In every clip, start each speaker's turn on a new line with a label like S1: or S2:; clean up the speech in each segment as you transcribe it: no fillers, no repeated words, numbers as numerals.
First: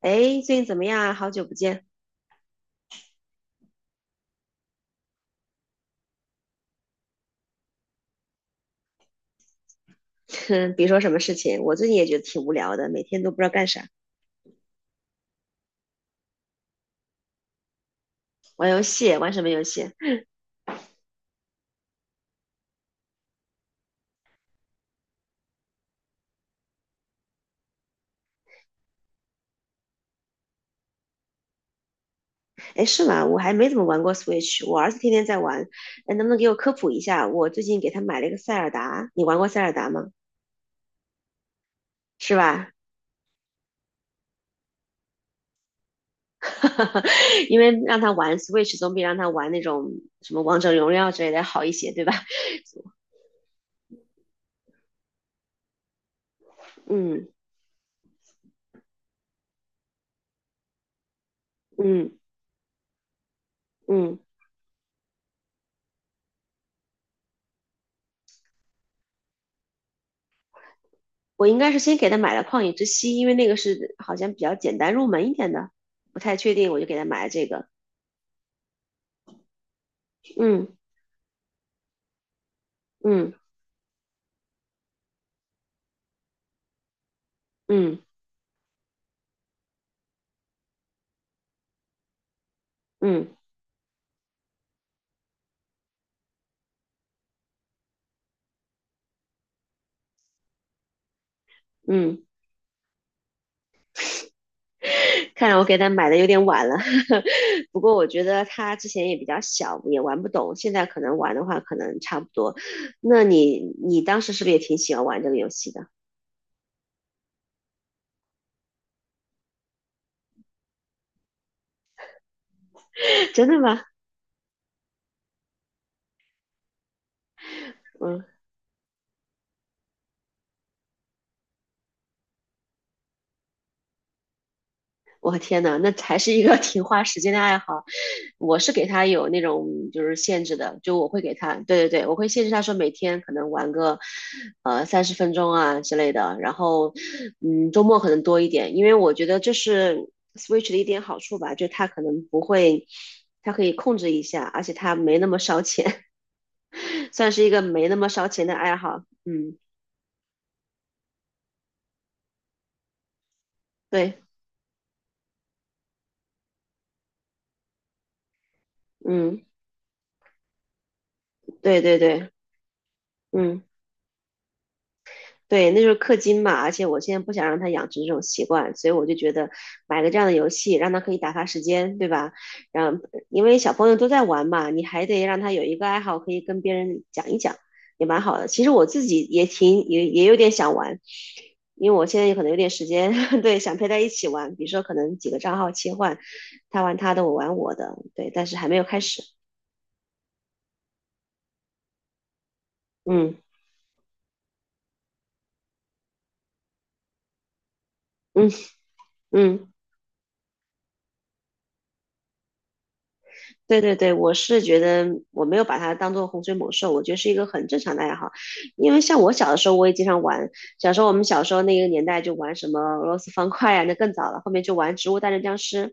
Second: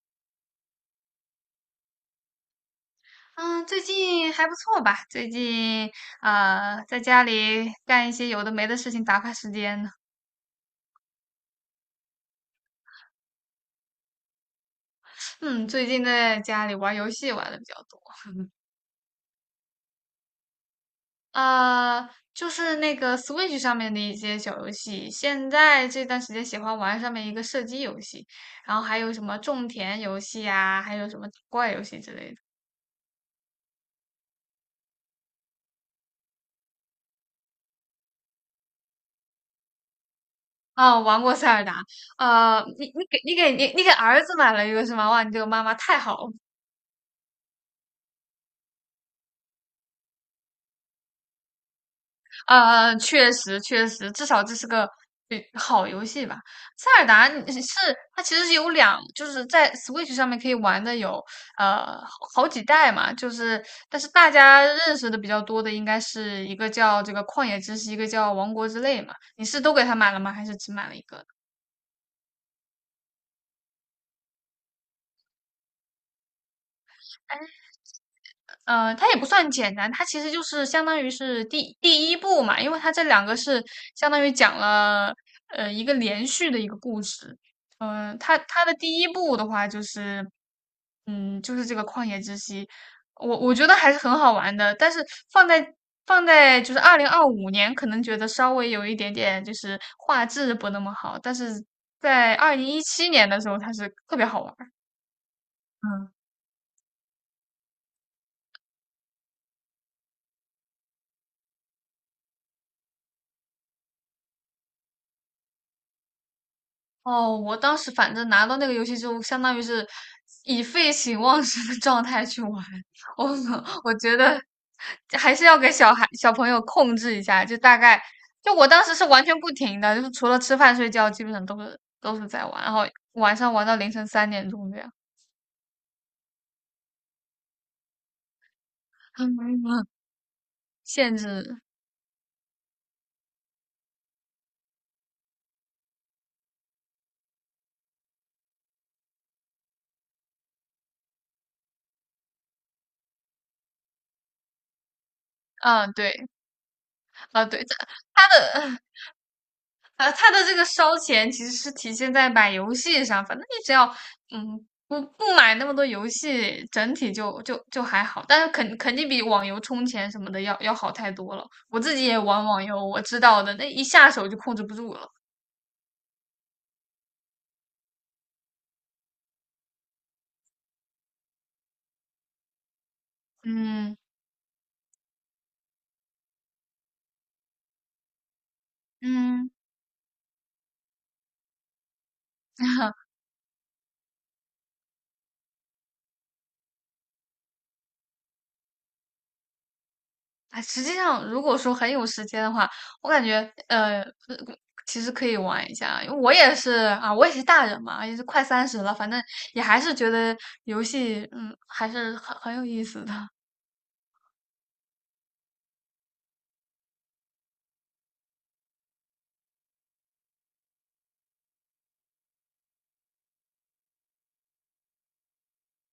S1: 哎，最近怎么样啊？好久不见。
S2: 嗯，最近还不错吧？最近在家里干一些有的没的事情打发时间呢。
S1: 哼，别说什么事情，我最近也觉得挺无聊的，每天都不知道干啥，
S2: 嗯，最近在家里玩游戏玩的比较多。
S1: 玩游戏，玩什么游戏？
S2: 就是那个 Switch 上面的一些小游戏。现在这段时间喜欢玩上面一个射击游戏，然后还有什么种田游戏啊，还有什么打怪游戏之类的。
S1: 哎，是吗？我还没怎么玩过 Switch，我儿子天天在玩。哎，能不能给我科普一下？我最近给他买了一个塞尔达，你玩过塞尔达吗？
S2: 哦，玩过塞尔达。
S1: 是吧？
S2: 你给儿子买了一个是吗？哇，你这个妈妈太好了。
S1: 因为让他玩 Switch 总比让他玩那种什么王者荣耀之类的好一些，对吧？
S2: 确实确实，至少这是个好游戏吧。塞尔
S1: 嗯
S2: 达你是它其实是就是在 Switch 上面可以玩的有呃
S1: 嗯
S2: 好几代嘛。就是但是
S1: 嗯，
S2: 大家认识的比较多的应该是一个叫这个旷野之息，一个叫王国之泪嘛。你是都给它买了吗？还是只买了一个？
S1: 我应该是先给他买了旷野之息，因为那个是好像比较简单入门一点的。不太确定，我就给他买了这个。
S2: 它也不算简单，它其实就是
S1: 嗯
S2: 相当于是第一部嘛，因为它这两
S1: 嗯
S2: 个是相当于讲了一个连续的一个故事。
S1: 嗯
S2: 它的第一部的话就是，就是这个旷野之息。
S1: 嗯
S2: 我觉得还是很好玩的，但是放在放在就是2025年，可能觉得稍微有一点点就是画质不那么好，但是
S1: 嗯，
S2: 在2017年的时候，它是特别好玩儿。
S1: 看来我给他买
S2: 嗯。
S1: 的有点晚了，不过我觉得他之前也比较小，也玩不懂，现在可能玩的话，可能差不多。那你当时是不是也挺喜欢玩这个游戏的？
S2: 哦，我当时反正拿到那个游戏之后，相当于是以废寝忘食的状态去玩。我
S1: 真的吗？
S2: 我觉得还是要给小孩小朋友控制一下，就大概
S1: 嗯。
S2: 就我当时是完全不停的，就是除了吃饭睡觉，基本上都是在玩，然后晚上玩到凌晨3点钟这样。
S1: 我天呐，那还是一个 挺花时间的爱好。我是给他有那 种就是限制的，就我
S2: 限
S1: 会给他，
S2: 制。
S1: 对对对，我会限制他说每天可能玩个30分钟啊之类的，然后嗯周末可能多一点，因为我觉得这是 Switch 的一点好处吧，就他可能不会，他可以控制一下，而且他没那么烧
S2: 嗯，
S1: 钱，
S2: 对。
S1: 算是
S2: 啊，
S1: 一个
S2: 对，
S1: 没那么烧
S2: 他
S1: 钱的爱
S2: 的
S1: 好。嗯，
S2: 它的这个烧钱其实是体现在买游戏上，反正你只要
S1: 对，
S2: 不买那么多游戏，整体就还好，但是肯定比
S1: 嗯，
S2: 网游充钱什么的要好太多了。我
S1: 对
S2: 自
S1: 对
S2: 己也
S1: 对，
S2: 玩网游，我知道的，
S1: 嗯。
S2: 那一下手就控制不住了。
S1: 对，那就是氪金嘛，而且我现在不想让他养成这种习惯，所以我就觉得买个这样的游戏，让他可以打发时间，对吧？然后，因为小朋友
S2: 嗯
S1: 都在玩嘛，你还得让他有一个爱好，可以跟别人讲一讲，也蛮好的。其实我自己也
S2: 嗯。
S1: 挺也也有点想玩，因为我现在可能有点时 间，对，想陪他一起玩，比如说可能几个账号切换，他玩他的，我玩我的，对，但是还没有开始。
S2: 哎，实际上，如果说很有时间的话，我感
S1: 嗯
S2: 觉呃，呃其实可以玩一下。因为我也是大人嘛，也是快
S1: 嗯
S2: 30了，反正也
S1: 嗯。
S2: 还是觉得游戏，还是很有意思的。
S1: 对对对，我是觉得我没有把它当做洪水猛兽，我觉得是一个很正常的爱好。因为像我小的时候，我也经常玩。小时候我们小时候那个年代就玩什么俄罗斯方块啊，那更早了。后面就玩《植物大战僵尸》，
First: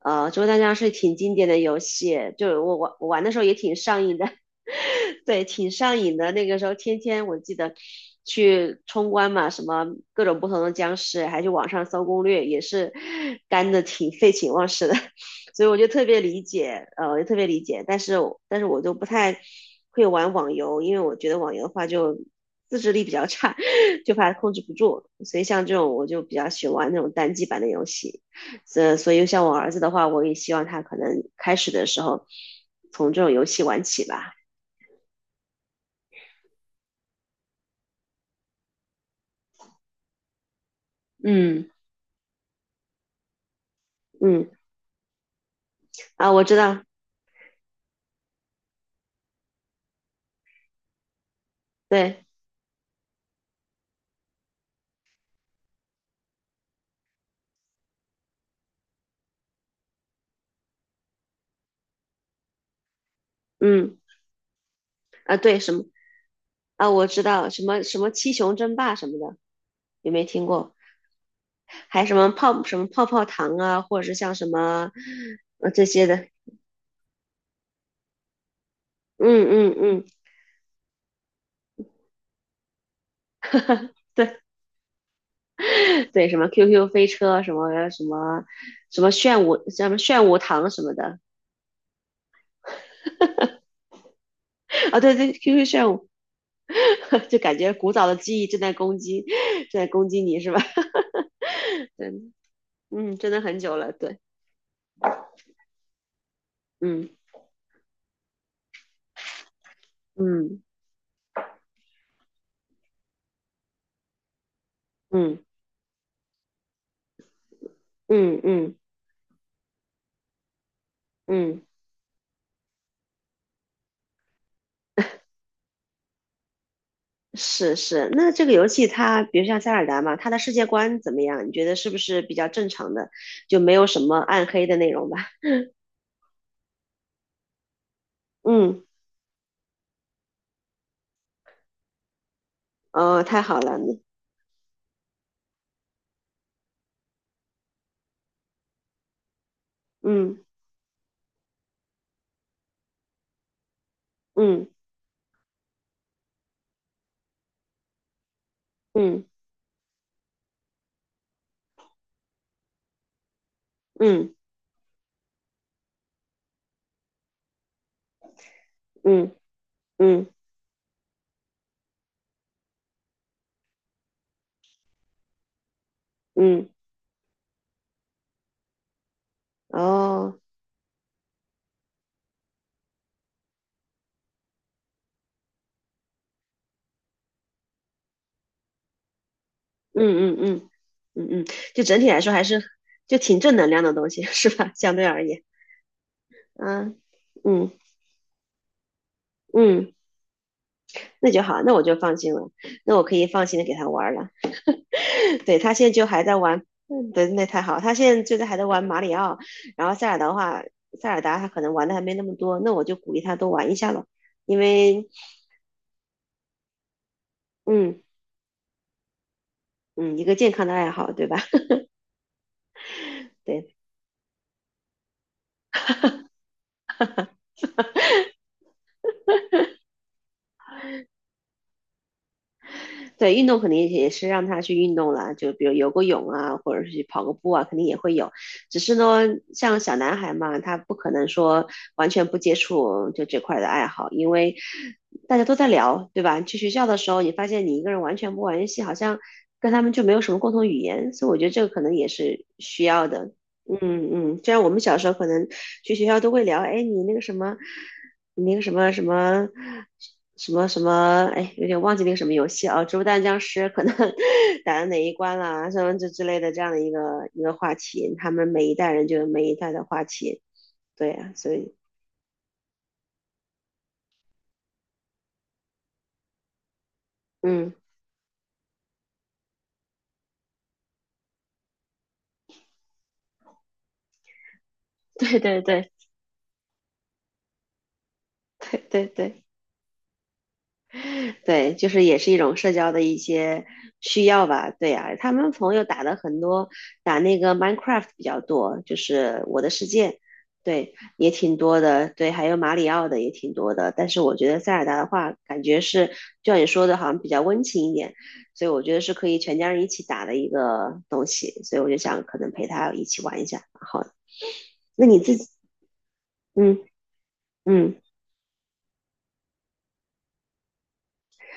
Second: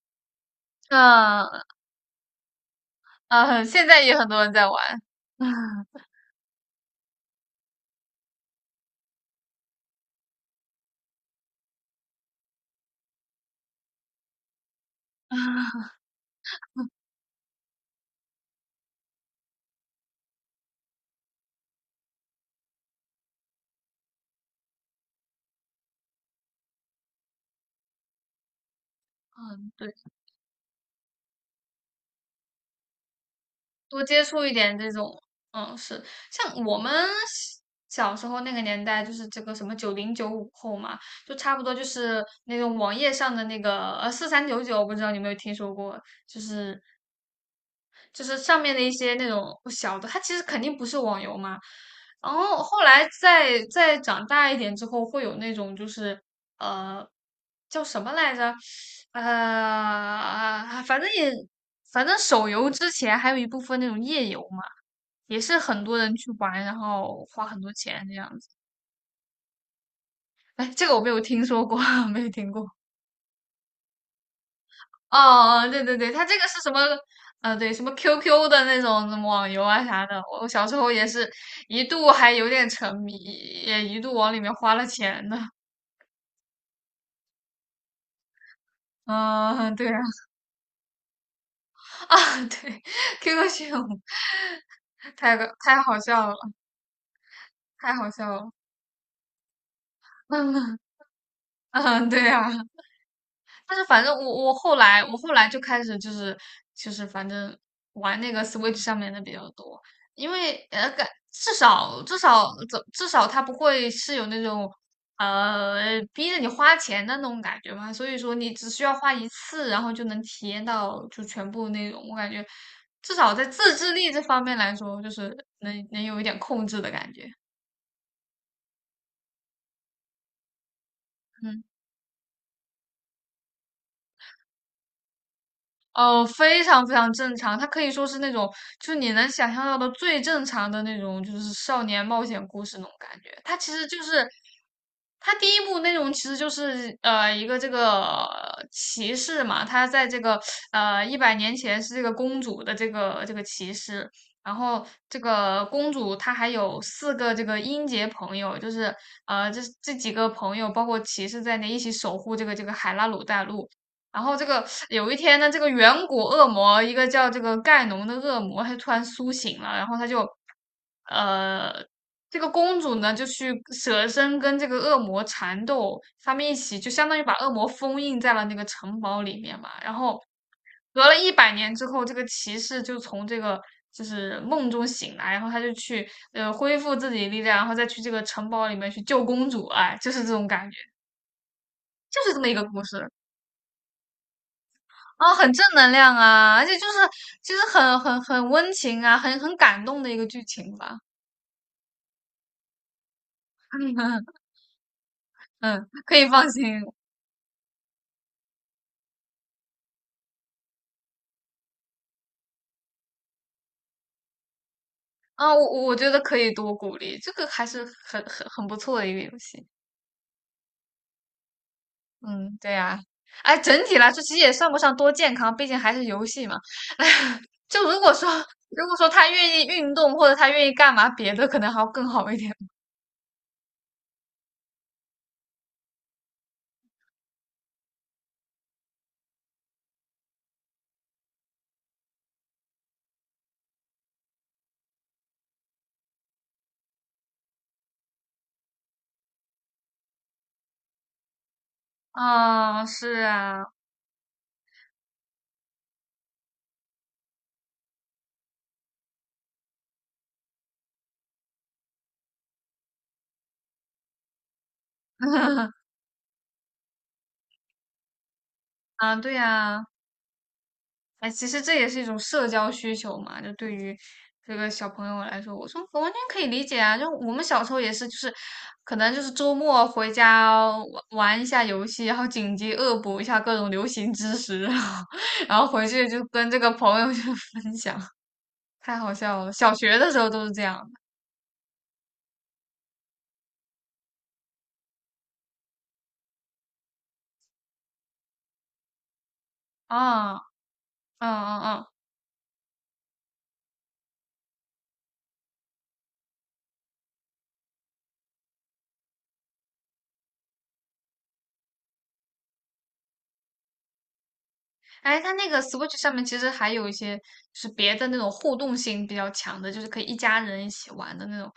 S1: 植物大战僵尸》挺经典的
S2: 嗯
S1: 游戏，就我玩的时候也
S2: 嗯，
S1: 挺
S2: 现在
S1: 上瘾
S2: 也
S1: 的，
S2: 很多人在玩。
S1: 对，挺上 瘾的。那个时候天天我记得去冲关嘛，什么各种不同的僵尸，还去网上搜攻略，也是干的挺废寝忘食的。所以我就
S2: 嗯，
S1: 特别理解，我就特别理解，但是我就不太会玩网游，因为我觉得网游的话就自制力比较差，就怕控制不住，所以像这种我就比较喜欢玩那种单机版的游戏，所以像我儿子的
S2: 对。
S1: 话，我也希望他可能开始的时候从这种游戏玩
S2: 多
S1: 起
S2: 接
S1: 吧，
S2: 触一点这种，是像我们小时候那个年代，就是这个什么九零九五后嘛，就差不
S1: 嗯
S2: 多就是那种网页上的那个四三
S1: 嗯
S2: 九九，四三九九不知道你有没有听说过？
S1: 啊，
S2: 就
S1: 我知
S2: 是
S1: 道，
S2: 就是上面的一些那种小的，它其实肯定不是网游嘛。
S1: 对，
S2: 然后后来再长大一点之后，会有那种就是呃叫什么来着？呃，反正也反正手游之前还有一部分那
S1: 嗯
S2: 种页游嘛，
S1: 啊
S2: 也是
S1: 对什么
S2: 很多人去玩，然
S1: 啊我知
S2: 后花
S1: 道
S2: 很
S1: 什
S2: 多
S1: 么什
S2: 钱
S1: 么
S2: 这样
S1: 七
S2: 子。
S1: 雄争霸什么的，有没有听
S2: 哎，
S1: 过？
S2: 这个我没有听说过。
S1: 还 什
S2: 没有
S1: 么
S2: 听
S1: 泡
S2: 过。
S1: 什么泡泡糖啊，或者是像什么
S2: 哦哦，对
S1: 这
S2: 对
S1: 些
S2: 对，它
S1: 的，
S2: 这个是什么？对，什么 QQ 的那种什么
S1: 嗯
S2: 网游
S1: 嗯
S2: 啊
S1: 嗯，
S2: 啥的，我小时候也是一度还有点沉迷，也一度往
S1: 对
S2: 里面花了钱呢。
S1: 对，什么 QQ 飞车，什么什么什么炫舞，
S2: 嗯，
S1: 什
S2: 对
S1: 么
S2: 啊。
S1: 炫舞糖什么的，
S2: 啊，对，QQ 炫舞
S1: 啊对对，QQ
S2: 太
S1: 炫
S2: 好
S1: 舞，
S2: 笑了，
S1: 就感觉古
S2: 太
S1: 早
S2: 好
S1: 的
S2: 笑
S1: 记忆
S2: 了。
S1: 正在攻击，正在攻击 你是吧？
S2: 嗯 嗯，
S1: 对，
S2: 对啊。
S1: 嗯，真的很久
S2: 但是
S1: 了，
S2: 反正
S1: 对，
S2: 我后来就开始就是反正玩那个 Switch 上面的比较多，因为
S1: 嗯
S2: 呃感至少至少怎至少它不会是有那种
S1: 嗯
S2: 逼着你花钱的那种感觉嘛。所以说
S1: 嗯嗯
S2: 你
S1: 嗯
S2: 只
S1: 嗯。
S2: 需要花一次，然后就能体验到就全
S1: 嗯
S2: 部那种，我感觉至少在自制力这方面来说，就是能有一点控制的感觉。
S1: 是是，那这个游戏它，比如像塞尔达嘛，它的世界观怎么样？你
S2: 嗯。
S1: 觉得是不是比较正常的，就没有什么暗黑的内容吧？
S2: 哦，非常非常正常，它可以说是那 种，
S1: 嗯，
S2: 就是你能想象到的最正常的那种，就是少年冒险故事那种感
S1: 哦，
S2: 觉。
S1: 太
S2: 它
S1: 好
S2: 其
S1: 了，
S2: 实就是，它第一部内容其实就是一个这个骑士嘛，他在这
S1: 嗯
S2: 个100年前是这个公主的这个骑士，然
S1: 嗯
S2: 后这个公主她还有4个这个英杰朋友，就是
S1: 嗯
S2: 这几个朋友包括骑士在内一起守护这个海拉鲁大陆。然
S1: 嗯
S2: 后这个有一天呢，这个远古恶魔，一个叫这个盖农的恶魔，他就突然苏
S1: 嗯
S2: 醒了，然后
S1: 嗯
S2: 呃，这个公主呢就去舍身跟这个恶魔缠斗，他们一
S1: 嗯，
S2: 起就相当于把恶魔封印在了那个城堡里面嘛。然后
S1: 哦，
S2: 隔了一百年之后，这个骑士就从梦中醒来，然后他就去恢复自己的力量，然后再去这个城堡里面去救公主，哎，就是这
S1: 嗯嗯
S2: 种感
S1: 嗯
S2: 觉，
S1: 嗯嗯，就整体来
S2: 就
S1: 说
S2: 是这
S1: 还
S2: 么一
S1: 是
S2: 个故事。
S1: 就挺正能量的东西，是吧？相对而
S2: 啊，
S1: 言，
S2: 很正能量啊，而且就是
S1: 嗯
S2: 就
S1: 嗯
S2: 是很温情啊，很感
S1: 嗯，
S2: 动的一个剧情吧。
S1: 那就好，那我就放心了，那我可以放心的给他 玩
S2: 嗯
S1: 了。对他现
S2: 嗯，
S1: 在就
S2: 可
S1: 还
S2: 以
S1: 在
S2: 放
S1: 玩
S2: 心
S1: 对，那太好，他现在就在还在玩马里奥，然后塞尔达的话，塞尔达他可能玩的还没那么多，那我就鼓励他多玩一下了，因为
S2: 啊，我觉得可以多鼓励，这个还是
S1: 嗯
S2: 很不错的一个游戏。
S1: 嗯，一个健康的爱好，对吧？
S2: 嗯，对呀、哎，
S1: 对，
S2: 整体来说其实也算不上多健康，毕竟还是游戏嘛。就如果说他愿意运动或者他愿意干嘛别的，可能还要更好一点。
S1: 对，运动肯定也是让他去运动啦，就比如游个泳啊，或者是去跑个步啊，肯定也会有。只是呢，像小男孩嘛，他不可能说完全不接触就这块的爱好，因为大家都在聊，对吧？去学校的时候，你发现你一个人完全不玩游戏，好像跟他们就没有什么共同语言，所以我觉得这个可能也是需
S2: 啊，
S1: 要
S2: 是
S1: 的。
S2: 啊，
S1: 嗯嗯，就像我们小时候可能去学校都会聊，哎，你那个什么，那个什么什么什么什么，哎，有点忘记那个什么游戏啊，植物大战僵尸可能 打到哪一关啦，什么这之类的这样的一个话题，他们每一代人就
S2: 啊，
S1: 有
S2: 对
S1: 每一代的
S2: 呀、
S1: 话题，对
S2: 哎，
S1: 呀、
S2: 其
S1: 所
S2: 实
S1: 以，
S2: 这也是一种社交需求嘛，就对于这个小朋友来说，我说我完全可以理解啊。就我们小
S1: 嗯，
S2: 时候也是，就是可能就是周末回家玩玩一下游戏，然后紧急恶补一下各种流行知识，然后
S1: 对
S2: 然
S1: 对
S2: 后回
S1: 对
S2: 去就跟这个朋友就分享。
S1: 对
S2: 太
S1: 对
S2: 好
S1: 对。
S2: 笑了。小学的时候都是这样的
S1: 对，就是也是一种社交的一些需要吧。对呀、他们朋友打的很多，打那个 Minecraft 比较多，就是我的世界，
S2: 啊。
S1: 对，
S2: 嗯
S1: 也挺
S2: 嗯
S1: 多
S2: 嗯。
S1: 的。对，还有马里奥的也挺多的。但是我觉得塞尔达的话，感觉是就像你说的，好像比较温情一点，所以我觉得是可以全家人一起打的一个东西。所以我就想，可能陪他一起玩一下。好，那你
S2: 哎，它
S1: 自己，
S2: 那个 Switch 上面其实还
S1: 嗯
S2: 有一些就是别
S1: 嗯，
S2: 的那种互动性比较强的，就是可以一家人一起玩的那种。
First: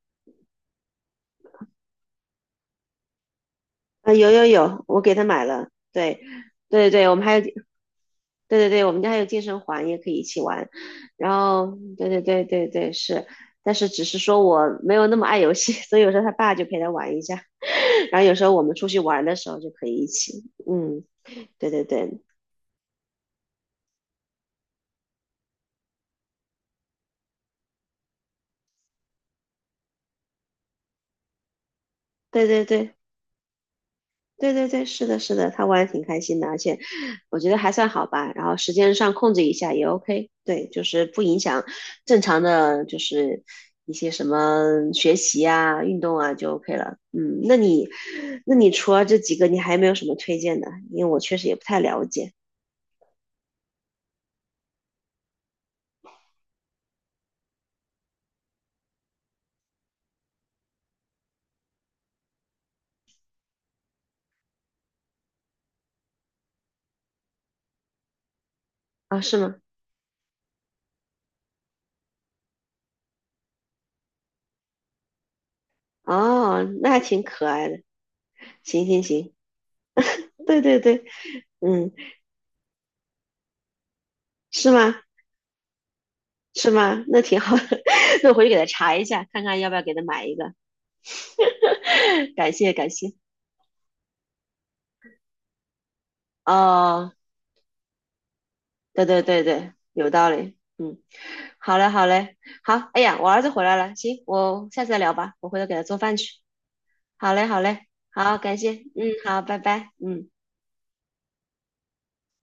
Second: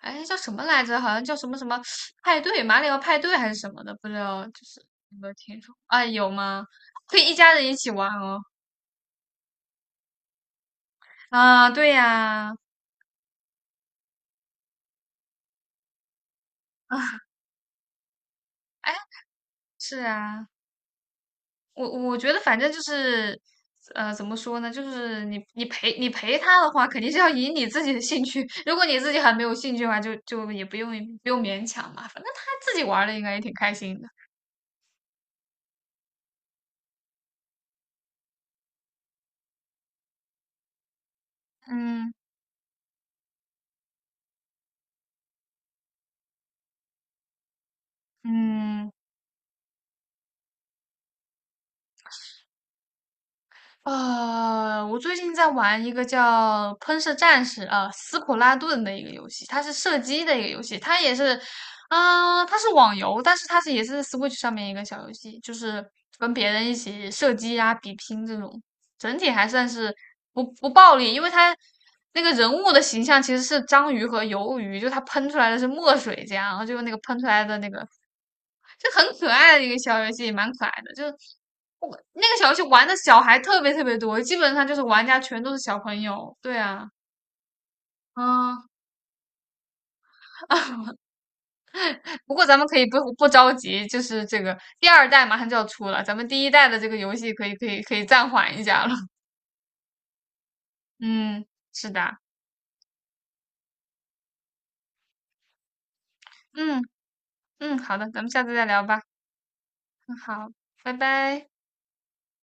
S2: 哎，叫什么来着？好像叫什么什么派对，马里奥派对还是什么的，不
S1: 啊，
S2: 知
S1: 有
S2: 道，
S1: 有
S2: 就是
S1: 有，我给
S2: 有
S1: 他
S2: 没有
S1: 买
S2: 听
S1: 了。
S2: 说？啊，
S1: 对。
S2: 有吗？
S1: 对对，我
S2: 可
S1: 们
S2: 以一
S1: 还有
S2: 家人一起玩哦。
S1: 对对对，我们家还有健身环，也可以一起玩。然
S2: 啊，
S1: 后，
S2: 对
S1: 对对对
S2: 呀。
S1: 对对，是，但是只是说我没有那么爱游戏，所以有时候他爸就陪他
S2: 啊，
S1: 玩一下，然后有时候我们出
S2: 哎，
S1: 去玩的时候就可以
S2: 是
S1: 一起。
S2: 啊。
S1: 嗯，对对
S2: 我
S1: 对
S2: 觉得反正就是，怎么说呢？就是你陪他的话，肯定是要以你自己的兴趣。如果你自己还没有兴趣的话，就也不用勉强嘛。反正他
S1: 对对
S2: 自己
S1: 对，
S2: 玩的应该也挺开心的。
S1: 对对对，是的，是的，他玩的挺开心的，而且我觉得还算好吧。然后时间上控制一下也 OK，对，就是不影响
S2: 嗯
S1: 正常的，就是一些什么学习啊、运动啊就 OK 了。嗯，那你，那你
S2: 嗯。
S1: 除了这几个，你还有没有什么推荐的？因为我确实也不太了解
S2: 我最近在玩一个叫《喷射战士》斯普拉顿的一个游戏，它是射击的一个游戏，它也是，它是网游，但是也是 Switch 上面一个小游戏，就是跟别人一起射击啊、比拼这种，整
S1: 啊，
S2: 体
S1: 是
S2: 还
S1: 吗？
S2: 算是不暴力，因为它那个人物的形象其实是章鱼和鱿鱼，就它喷出来的是墨水这样，然
S1: 哦，
S2: 后就
S1: 那
S2: 那个
S1: 还
S2: 喷
S1: 挺
S2: 出来
S1: 可
S2: 的
S1: 爱
S2: 那
S1: 的。
S2: 个
S1: 行
S2: 就
S1: 行
S2: 很可
S1: 行，
S2: 爱的一个小游戏，蛮
S1: 对
S2: 可
S1: 对
S2: 爱的。
S1: 对，
S2: 就
S1: 嗯，
S2: 我那个小游戏玩的小孩特别特别多，基本上
S1: 是
S2: 就是
S1: 吗？
S2: 玩家全都是小朋友。对
S1: 是
S2: 啊。
S1: 吗？那挺好的，那我回去给他
S2: 嗯，
S1: 查一下，看看要不要给他买一个。
S2: 不 过
S1: 感
S2: 咱们
S1: 谢
S2: 可以
S1: 感
S2: 不
S1: 谢
S2: 不着急，就是这个第二代马上就要出了，咱们第一代的这个
S1: 哦，
S2: 游戏可以暂缓一下了。
S1: 对 对对对，有道理。嗯，
S2: 嗯，
S1: 好嘞
S2: 是
S1: 好
S2: 的。
S1: 嘞，好，哎呀，我儿子回来了，行，我下次再聊吧，我回头给他做饭去。
S2: 嗯
S1: 好嘞好
S2: 嗯，
S1: 嘞，
S2: 好的，咱们
S1: 好，
S2: 下次
S1: 感
S2: 再
S1: 谢，
S2: 聊吧。
S1: 嗯，好，拜拜，
S2: 嗯，
S1: 嗯。
S2: 好，拜拜。